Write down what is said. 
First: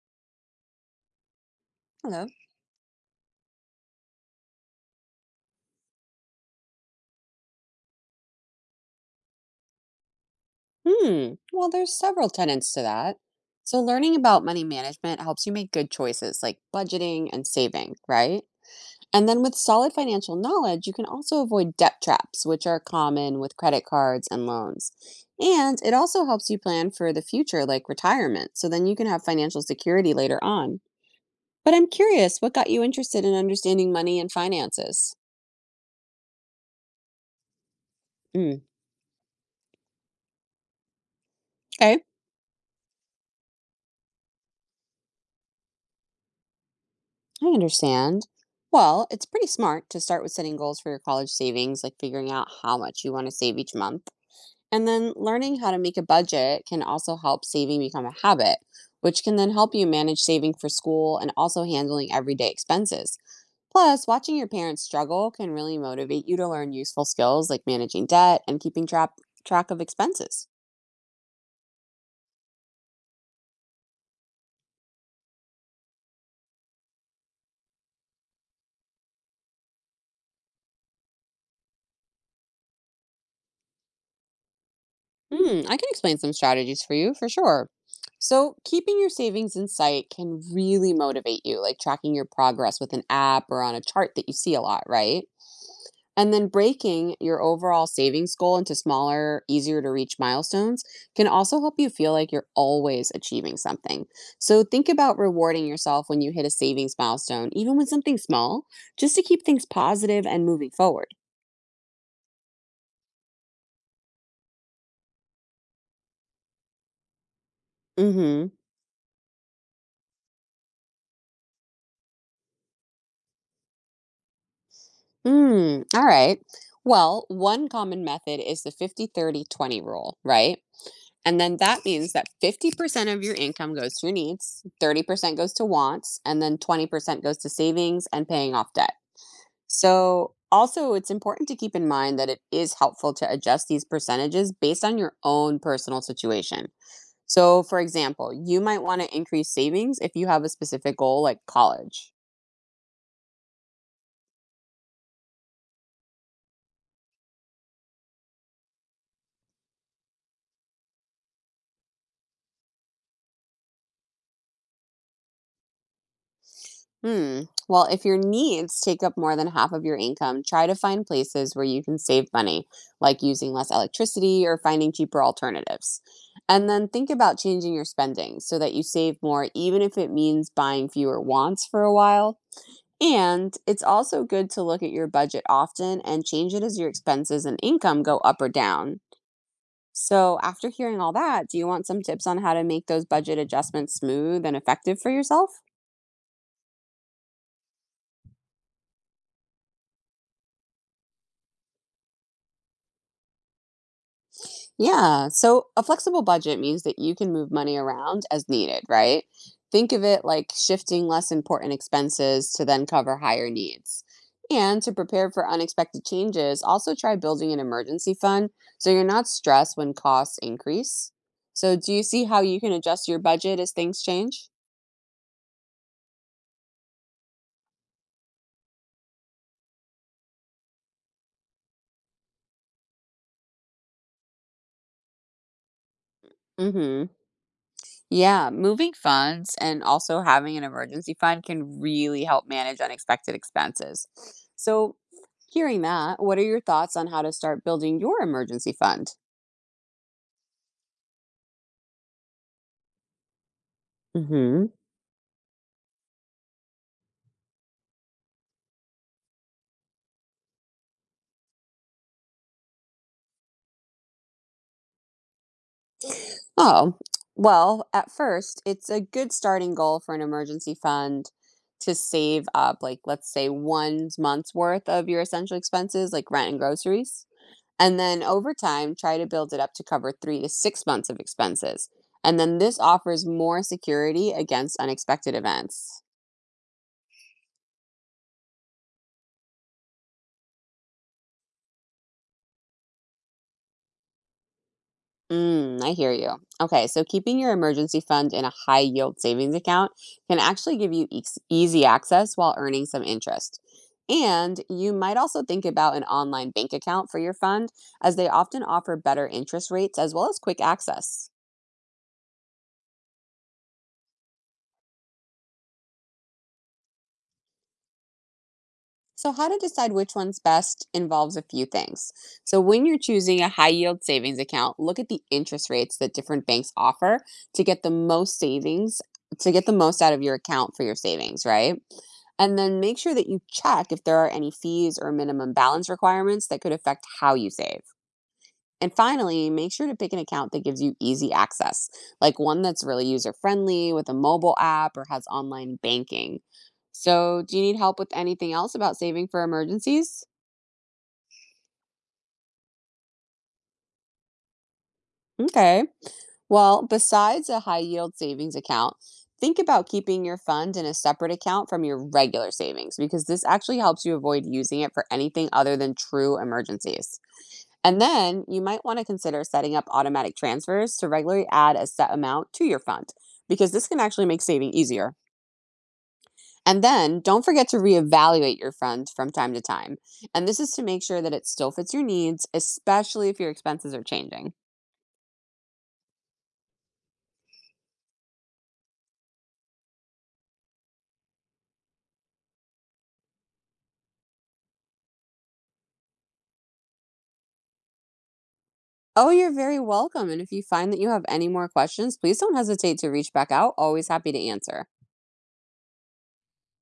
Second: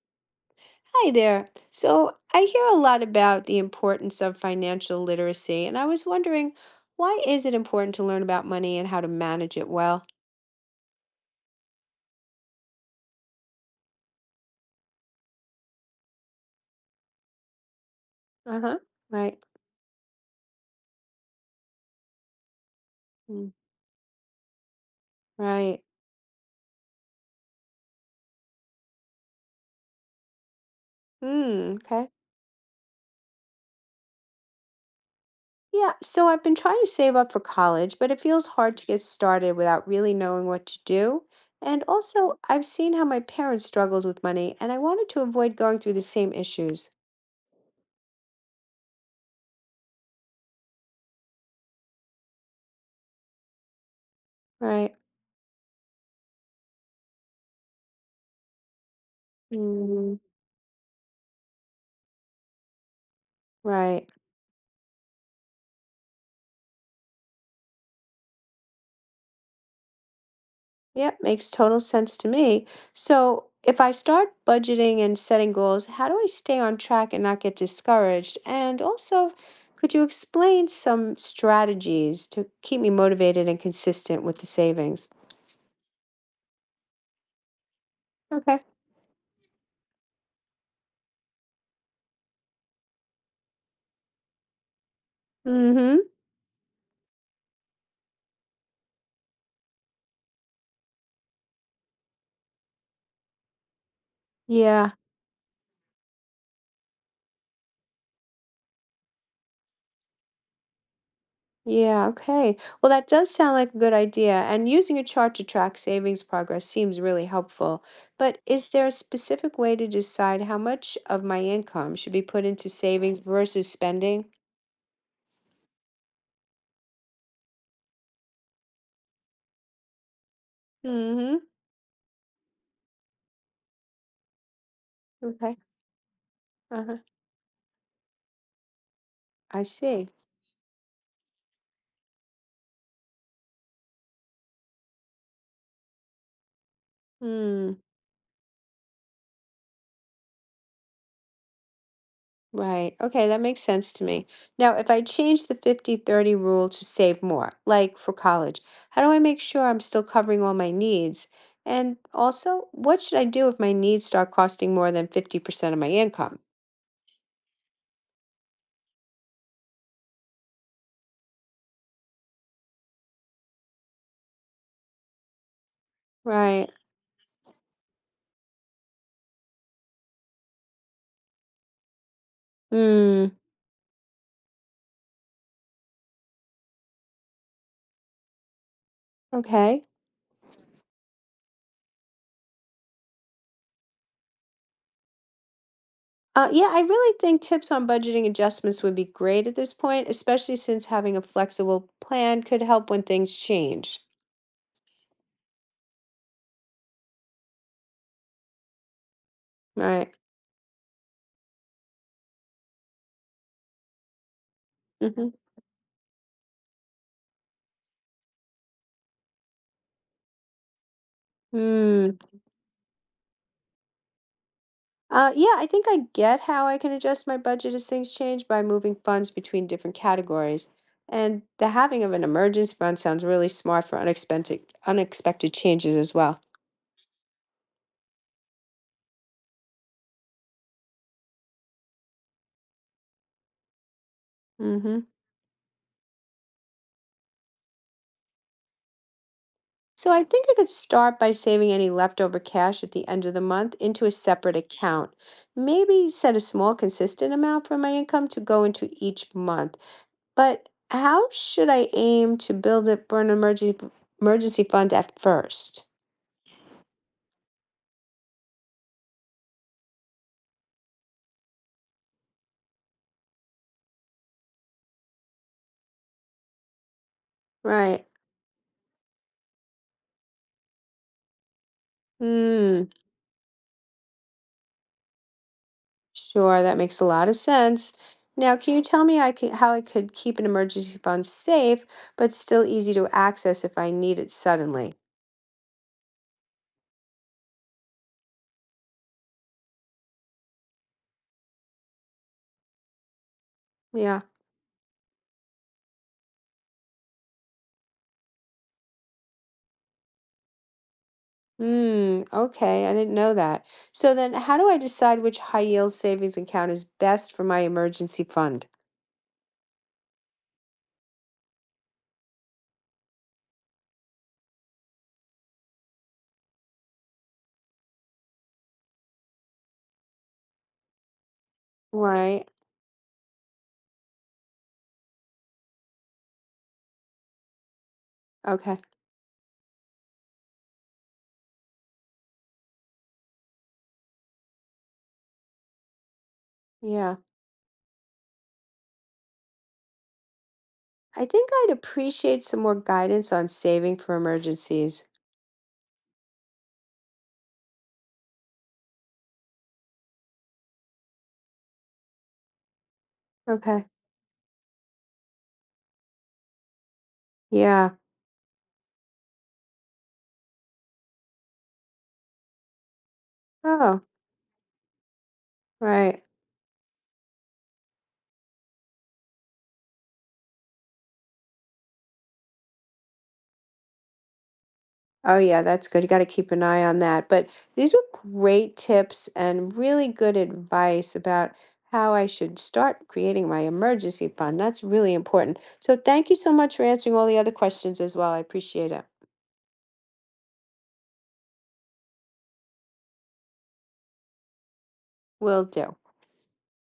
Hi there. So Hello. I hear a lot about the importance of financial literacy, and I was wondering why is it important to learn about money and how to manage it well? Hmm. Well, there's several tenets to that. So, learning about money management helps you make good choices like budgeting and saving, right? Uh-huh. And Right. then with solid financial knowledge, you can also avoid debt traps, which are common Mm, with credit cards and loans. And right. it also helps you plan for the future, like retirement, so then you can have financial security later on. But Mm, I'm okay. curious, what got you interested in understanding money and finances? Yeah, so I've been trying to save up for college, but it feels Mm. hard to get started without really knowing what to do. And Okay. also, I've seen how my parents struggles with money, and I wanted to avoid going through the same issues. I understand. Well, it's pretty smart to start with setting goals for your college savings, like figuring out how much you want to save each month. And Right. then learning how to make a budget can also help saving become a habit, which can then help you Mm, manage saving for school and also handling everyday expenses. Plus, right. watching your parents struggle can really motivate you to learn useful skills like managing debt and keeping track of expenses. Yep, makes total sense to me. So if I start budgeting and setting goals, how do I stay on track and not get discouraged? And also, could you explain some strategies to keep me motivated and consistent with the savings? Hmm, I can explain some strategies for you for sure. So, Okay. keeping your savings in sight can really motivate you, like tracking your progress with an app or on a chart that you see a lot, right? Mm-hmm. And then breaking your overall savings goal into smaller, easier to reach milestones can also help you feel like you're always achieving something. So, think Yeah. about rewarding yourself when you hit a savings milestone, even with something small, just to keep things positive and moving forward. Yeah, okay, well, that does sound like a good idea. And using a chart to track savings progress seems really helpful. Mm But hmm. is there a specific way to decide how much of my income should be put into savings versus spending? Mm, all right. Well, one common method is the 50/30/20 rule, right? And Mm-hmm. then that means that 50% of your income goes to your needs, 30% goes Okay. to wants, and then Uh-huh. 20% goes to savings and paying off debt. I see. So, also, it's important to keep in mind that it is helpful to adjust these percentages based on your own personal situation. So, for Hmm. example, you might want to increase savings if you have a specific goal like college. Right. Okay, that makes sense to me. Now, if I change the 50-30 rule to save more, like for college, how do I make sure I'm still covering all my needs? And also, what should I do if my needs start costing more than 50% of my income? Hmm. Well, if your needs take up more than half of your income, try to find places where you can save money, like using less electricity or finding cheaper alternatives. And Right. then think about changing your spending so that you save more, even if it means buying fewer wants for a while. Hmm. And it's also good to look at your budget often and change it as your expenses and income go up or down. Okay. So, after hearing all that, do you want some tips on how to make those budget adjustments smooth and effective for yourself? Yeah, I really think tips on budgeting adjustments would be great at this point, especially since having a flexible plan could help when things change. Yeah. So a flexible budget means that you can move money around as needed, right? Think of Right. it like shifting less important expenses to then cover higher needs. And to Mm-hmm. prepare for unexpected changes, also try building an emergency fund so you're not stressed when costs increase. So, do you Hmm. see how you can adjust your budget as things change? Yeah, I think I get how I can adjust my budget as things change by moving funds between different categories. And the having of an emergency fund sounds really smart for unexpected changes as well. Mm hmm. Yeah, moving funds and also having an emergency fund can really help manage unexpected expenses. So, Hmm. hearing that, what are your thoughts on how to start building your emergency fund? So I think I could start by saving any leftover cash at the end of the month into a separate Hmm. account. Maybe set a small consistent amount for my income to go into each month. But how should I aim to build up for an emergency fund at first? Oh, well, at first, it's a good starting goal for an emergency fund to save up, like, let's say, 1 month's worth of your essential expenses, like rent and groceries. And Right. then over time, try to build it up to cover 3 to 6 months of expenses. And then this Hmm. offers more security against unexpected events. Sure, that makes a lot of sense. Now, can you tell me I could, how I could keep an emergency fund safe but still easy to access if I need it suddenly? Mm, I hear you. Okay, so keeping your emergency fund in a high yield savings account can actually give you easy access while earning some interest. Yeah. And you might also think about an online bank account for your fund, as they often offer better interest rates as well as quick access. Hmm. Okay, I didn't know that. So then, how do I decide which high yield savings account is best for my emergency fund? So, how to decide which one's best involves a few things. So, when you're choosing a high yield savings account, look at the interest rates that different banks offer to get the most savings, to get the most out of your account for your savings, right? Right. And then make sure that you check if there are any fees or minimum balance requirements that could affect how you save. Okay. And finally, make sure to pick an account that gives you easy access, like one that's really user friendly with a mobile app or has online banking. Yeah. So, do you need help with anything else about saving for emergencies? I think I'd appreciate some more guidance on saving for emergencies. Okay. Well, besides a high yield savings account, think about keeping your fund in a separate account from your regular savings because this actually Okay. helps you avoid using it for anything other than true emergencies. Yeah. And then you might want to consider setting up automatic transfers to regularly add a set amount to your fund because this can Oh, actually make saving easier. right. And then don't forget to reevaluate your fund from time to time. And this is to make sure that it still fits your needs, especially if your expenses are changing. Oh, yeah, that's good. You got to keep an eye on that. But these were great tips and really good advice about how I should start creating my emergency fund. That's really important. So, thank you so much for answering all the other questions as well. I appreciate it. Oh, you're very welcome. And if you find that you have any more questions, please don't hesitate to reach back out. Always happy to answer. Will do.